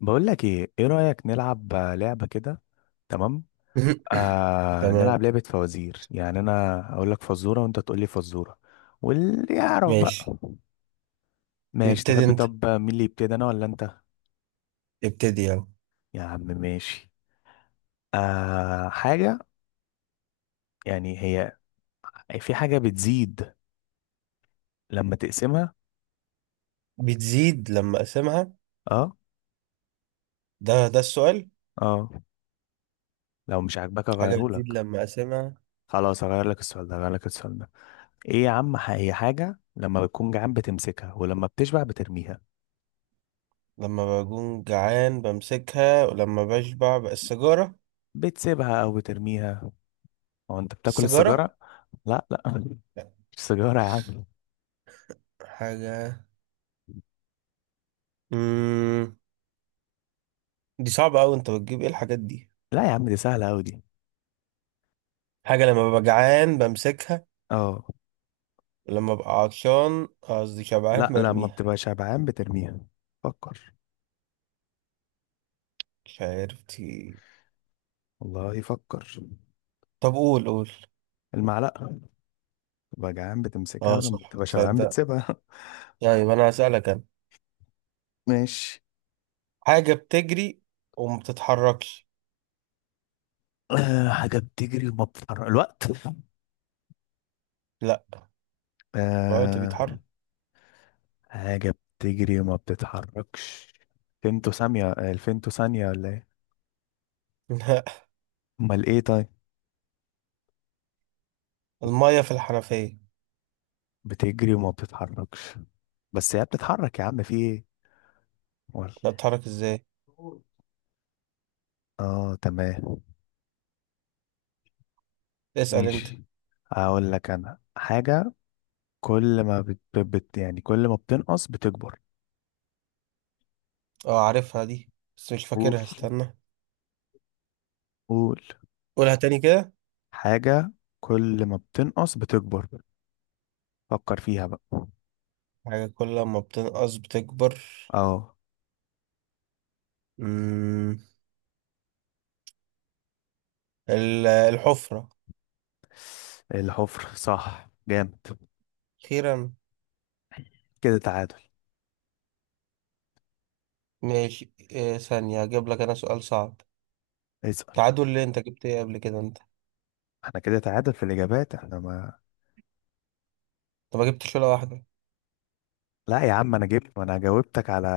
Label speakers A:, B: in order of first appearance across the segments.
A: بقول لك ايه رأيك نلعب، لعبة كده. تمام. نلعب
B: تمام.
A: لعبة فوازير، يعني انا اقول لك فزورة وانت تقول لي فزورة. واللي يعرف بقى.
B: ماشي.
A: ماشي،
B: ابتدي
A: تحب؟
B: انت،
A: طب مين اللي يبتدي، انا ولا انت؟
B: ابتدي يلا.
A: يا عم ماشي. حاجة، يعني هي، في حاجة بتزيد لما تقسمها.
B: بتزيد لما اقسمها؟
A: اه.
B: ده السؤال؟
A: اه. لو مش عاجباك
B: حاجة
A: اغيره
B: بتزيد
A: لك.
B: لما اقسمها.
A: خلاص هغير لك السؤال ده، هغير لك السؤال ده. ايه يا عم، هي حاجة لما بتكون جعان بتمسكها، ولما بتشبع بترميها.
B: لما بكون جعان بمسكها، ولما بشبع بقى السيجارة.
A: بتسيبها او بترميها. هو انت بتاكل
B: السيجارة.
A: السيجاره؟ لا لا.
B: لا،
A: مش سيجاره يا عم.
B: حاجة. مم. دي صعبة أوي، أنت بتجيب إيه الحاجات دي؟
A: لا يا عم، دي سهله قوي دي.
B: حاجة لما ببقى جعان بمسكها،
A: اه.
B: ولما ببقى عطشان قصدي شبعان
A: لا، لما
B: برميها.
A: بتبقى شبعان بترميها. فكر.
B: مش عارف دي.
A: والله يفكر.
B: طب قول قول.
A: المعلقه. تبقى جعان بتمسكها،
B: اه
A: ولما
B: صح،
A: بتبقى شبعان
B: تصدق.
A: بتسيبها.
B: طيب أنا هسألك أنا.
A: ماشي.
B: حاجة بتجري وما بتتحركش.
A: حاجه بتجري وما بتتحرك، الوقت.
B: لا، الوقت
A: آه
B: بيتحرك.
A: حاجه بتجري وما بتتحركش. فيمتو ثانيه، الفيمتو ثانيه ولا ايه؟
B: لا،
A: امال ايه طيب؟
B: المية في الحنفية.
A: بتجري وما بتتحركش. بس هي بتتحرك يا عم، في ايه؟
B: لا، تتحرك ازاي؟
A: ولا. اه تمام.
B: اسأل انت.
A: ماشي. هقول لك انا حاجة. كل ما بت... بت... يعني كل ما بتنقص بتكبر.
B: اه عارفها دي، بس مش
A: قول
B: فاكرها، استنى.
A: قول.
B: قولها تاني كده.
A: حاجة كل ما بتنقص بتكبر. فكر فيها بقى.
B: حاجة كل ما بتنقص بتكبر.
A: اه.
B: مم. الحفرة.
A: الحفر، صح، جامد.
B: أخيرا.
A: كده تعادل.
B: ماشي، إيه ثانية هجيب لك أنا سؤال صعب.
A: اسأل.
B: تعادل ليه، أنت جبت إيه قبل كده أنت؟
A: احنا كده تعادل في الإجابات، احنا ما.
B: أنت ما جبتش ولا واحدة.
A: لا يا عم انا جبت، ما انا جاوبتك على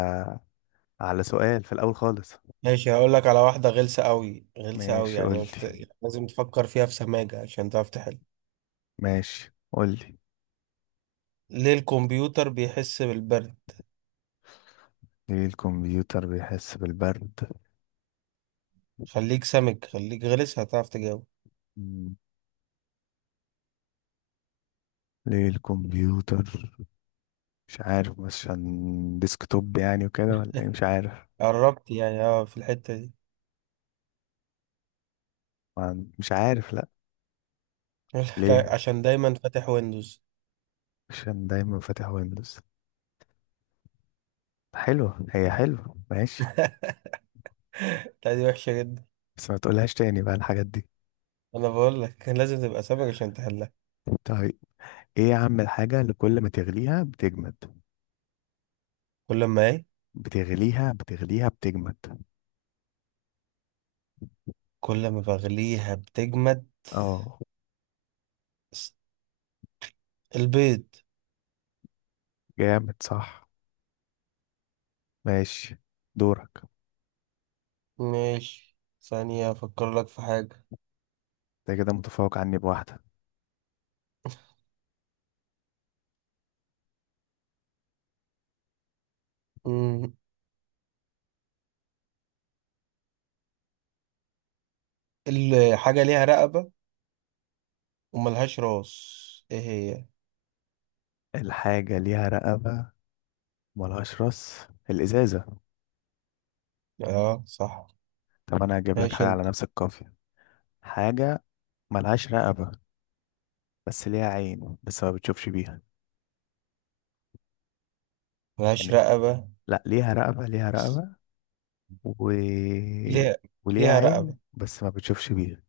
A: على سؤال في الأول خالص.
B: ماشي، هقول لك على واحدة غلسة أوي، غلسة أوي،
A: ماشي قول
B: يعني
A: لي.
B: لازم تفكر فيها في سماجة عشان تعرف تحل.
A: ماشي قول لي
B: ليه الكمبيوتر بيحس بالبرد؟
A: ليه الكمبيوتر بيحس بالبرد؟
B: خليك سمك، خليك غلس، هتعرف تجاوب.
A: مم. ليه الكمبيوتر. مش عارف، بس عشان ديسكتوب يعني وكده ولا ايه، مش عارف.
B: قربت يعني، اه في الحتة دي.
A: مش عارف لا.
B: يقول لك
A: ليه؟
B: عشان دايما فاتح ويندوز.
A: عشان دايما فاتح ويندوز. حلوة، هي حلوة ماشي.
B: لا، دي وحشة جدا.
A: بس ما تقولهاش تاني بقى الحاجات دي.
B: انا بقول لك كان لازم تبقى سمك عشان تحلها.
A: طيب. ايه يا عم الحاجة اللي كل ما تغليها بتجمد؟
B: كل ما ايه؟
A: بتغليها بتجمد.
B: كل ما بغليها بتجمد.
A: اه.
B: س- البيض.
A: جامد صح. ماشي. دورك.
B: ماشي، ثانية افكر لك في حاجة.
A: انت كده متفوق عني بواحدة.
B: مم. الحاجة ليها رقبة وملهاش راس، ايه هي؟
A: الحاجة ليها رقبة. ملهاش راس. الإزازة.
B: اه صح.
A: طب أنا هجيب لك
B: ماشي
A: حاجة على
B: انت.
A: نفس القافية. حاجة، ملهاش رقبة، بس ليها عين بس ما بتشوفش بيها.
B: ملهاش
A: يعني.
B: رقبة؟
A: لا ليها رقبة، ليها رقبة و...
B: ليها
A: وليها
B: ليها
A: عين
B: رقبة.
A: بس ما بتشوفش بيها.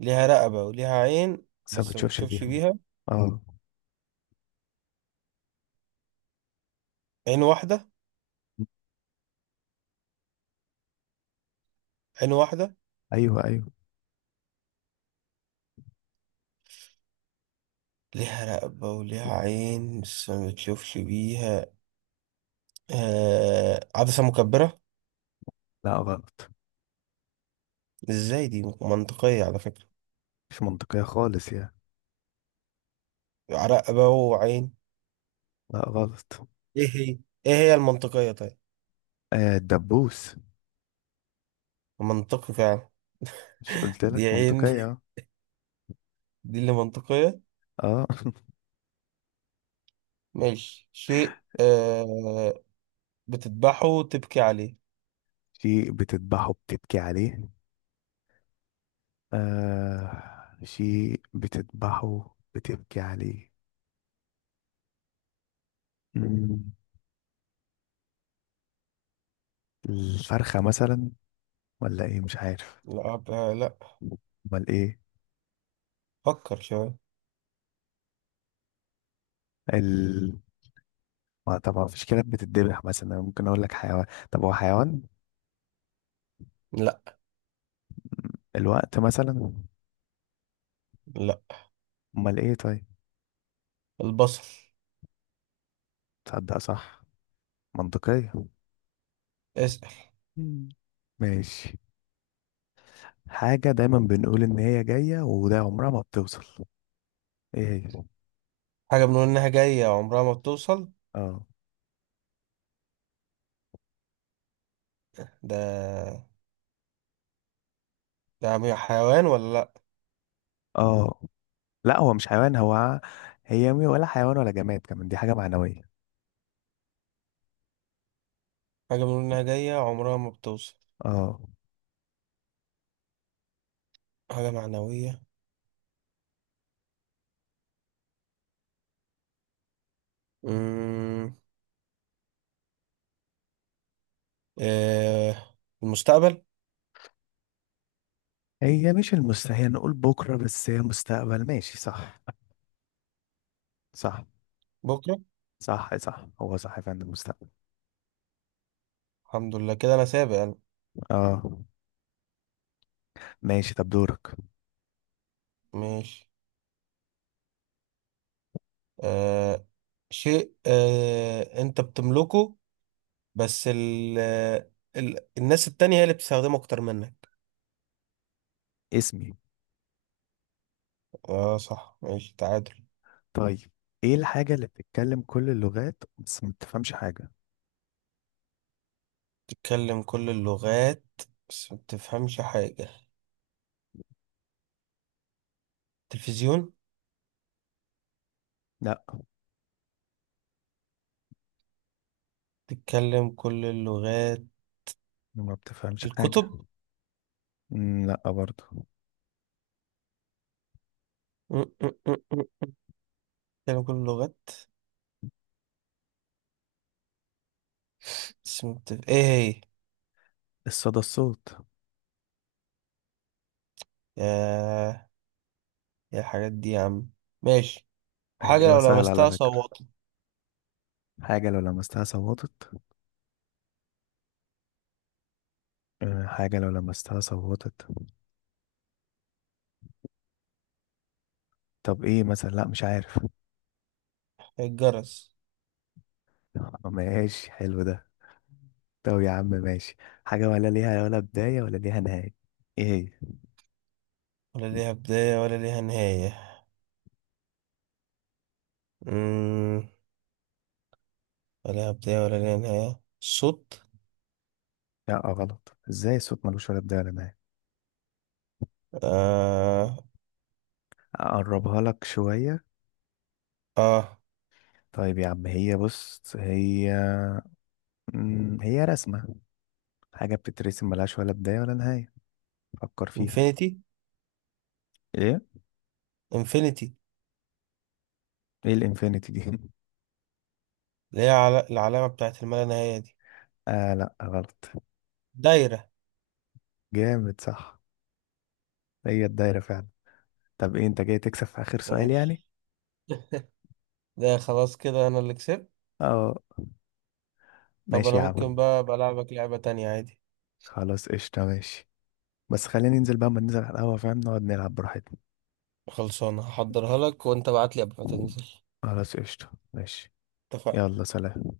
B: ليها رقبة وليها عين
A: بس ما
B: بس ما
A: بتشوفش
B: بتشوفش
A: بيها.
B: بيها.
A: اه.
B: عين واحدة. عين واحدة.
A: أيوه أيوه.
B: ليها رقبة وليها عين بس ما بتشوفش بيها. عدسة مكبرة.
A: لا غلط.
B: ازاي، دي منطقية على فكرة.
A: مش منطقية خالص يعني.
B: رقبة وعين.
A: لا غلط.
B: ايه هي؟ ايه هي المنطقية طيب؟
A: آه، الدبوس.
B: منطقي فعلا.
A: مش قلت
B: دي
A: لك
B: عين.
A: منطقية؟
B: دي اللي منطقية.
A: اه.
B: ماشي، شيء بتذبحه وتبكي عليه.
A: شيء بتذبحه بتبكي عليه. آه، شيء بتذبحه بتبكي عليه. مم. الفرخة مثلا؟ ولا ايه مش عارف.
B: لا. لا.
A: امال ايه؟
B: فكر شوية.
A: ال ما طبعا مفيش كلاب بتتذبح مثلا، أنا ممكن اقول لك حيوان. طب هو حيوان؟
B: لا،
A: الوقت مثلا؟
B: لا،
A: امال ايه طيب؟
B: البصل.
A: تصدق، صح. منطقية.
B: اسأل.
A: مم. ماشي. حاجة دايما بنقول ان هي جاية وده عمرها ما بتوصل. ايه هي؟
B: حاجة بنقول إنها جاية عمرها ما بتوصل.
A: اه.
B: ده حيوان ولا لأ؟
A: اه. لا هو مش حيوان هو. هي ولا حيوان ولا جماد كمان، دي حاجة معنوية.
B: حاجة بنقول إنها جاية عمرها ما بتوصل.
A: اه.
B: حاجة معنوية. أمم، آه. المستقبل.
A: هي مش المستحيل، نقول بكرة، بس هي مستقبل، ماشي صح. صح.
B: بكرة.
A: صح صح، هو صح فعلا، المستقبل.
B: الحمد لله كده أنا سابق أنا.
A: اه. ماشي طب دورك.
B: ماشي. آه. شيء أنت بتملكه، بس الناس التانية هي اللي بتستخدمه أكتر منك.
A: اسمي.
B: آه صح، ماشي تعادل.
A: طيب. ايه الحاجة اللي بتتكلم كل اللغات بس ما بتفهمش حاجة؟
B: تتكلم كل اللغات بس ما بتفهمش حاجة. تلفزيون.
A: لا.
B: تتكلم كل اللغات.
A: ما بتفهمش حاجة.
B: الكتب.
A: مم، لا برضه.
B: م- م- م- م- م. تتكلم كل اللغات بس ايه هي؟
A: الصدى، الصوت.
B: يا يا الحاجات دي يا عم. ماشي. حاجة
A: إجابة
B: لو
A: سهلة على
B: لمستها
A: فكرة.
B: صوتها.
A: حاجة لو لمستها صوتت. آه، حاجة لو لمستها صوتت. طب ايه مثلا؟ لا مش عارف.
B: الجرس.
A: ماشي، حلو ده. طب يا عم ماشي. حاجة ولا بداية ولا ليها نهاية. ايه هي؟
B: ولا ليها بداية ولا ليها نهاية. مم. ولا ليها بداية ولا ليها نهاية الصوت.
A: لا غلط. ازاي؟ الصوت ملوش ولا بداية ولا نهاية.
B: آه
A: اقربها لك شوية.
B: آه
A: طيب يا عم، هي بص هي. هي رسمة، حاجة بتترسم ملهاش ولا بداية ولا نهاية. فكر فيها.
B: انفينيتي.
A: ايه؟
B: انفينيتي.
A: ايه الانفينيتي دي؟
B: اللي هي العلامة بتاعت الملا نهاية دي.
A: اه لا غلط.
B: دايرة.
A: جامد صح. هي الدايرة فعلا. طب ايه انت جاي تكسب في اخر سؤال يعني؟
B: ماشي. ده خلاص كده أنا اللي كسبت.
A: اه.
B: طب
A: ماشي
B: انا
A: يا
B: ممكن
A: عم.
B: بقى بلعبك لعبة تانية عادي؟
A: خلاص قشطة ماشي. بس خلينا ننزل بقى، ما ننزل على القهوة فاهم، نقعد نلعب براحتنا.
B: خلصانة، هحضرها لك وانت بعتلي قبل ما تنزل.
A: خلاص قشطة ماشي.
B: اتفقنا.
A: يلا سلام.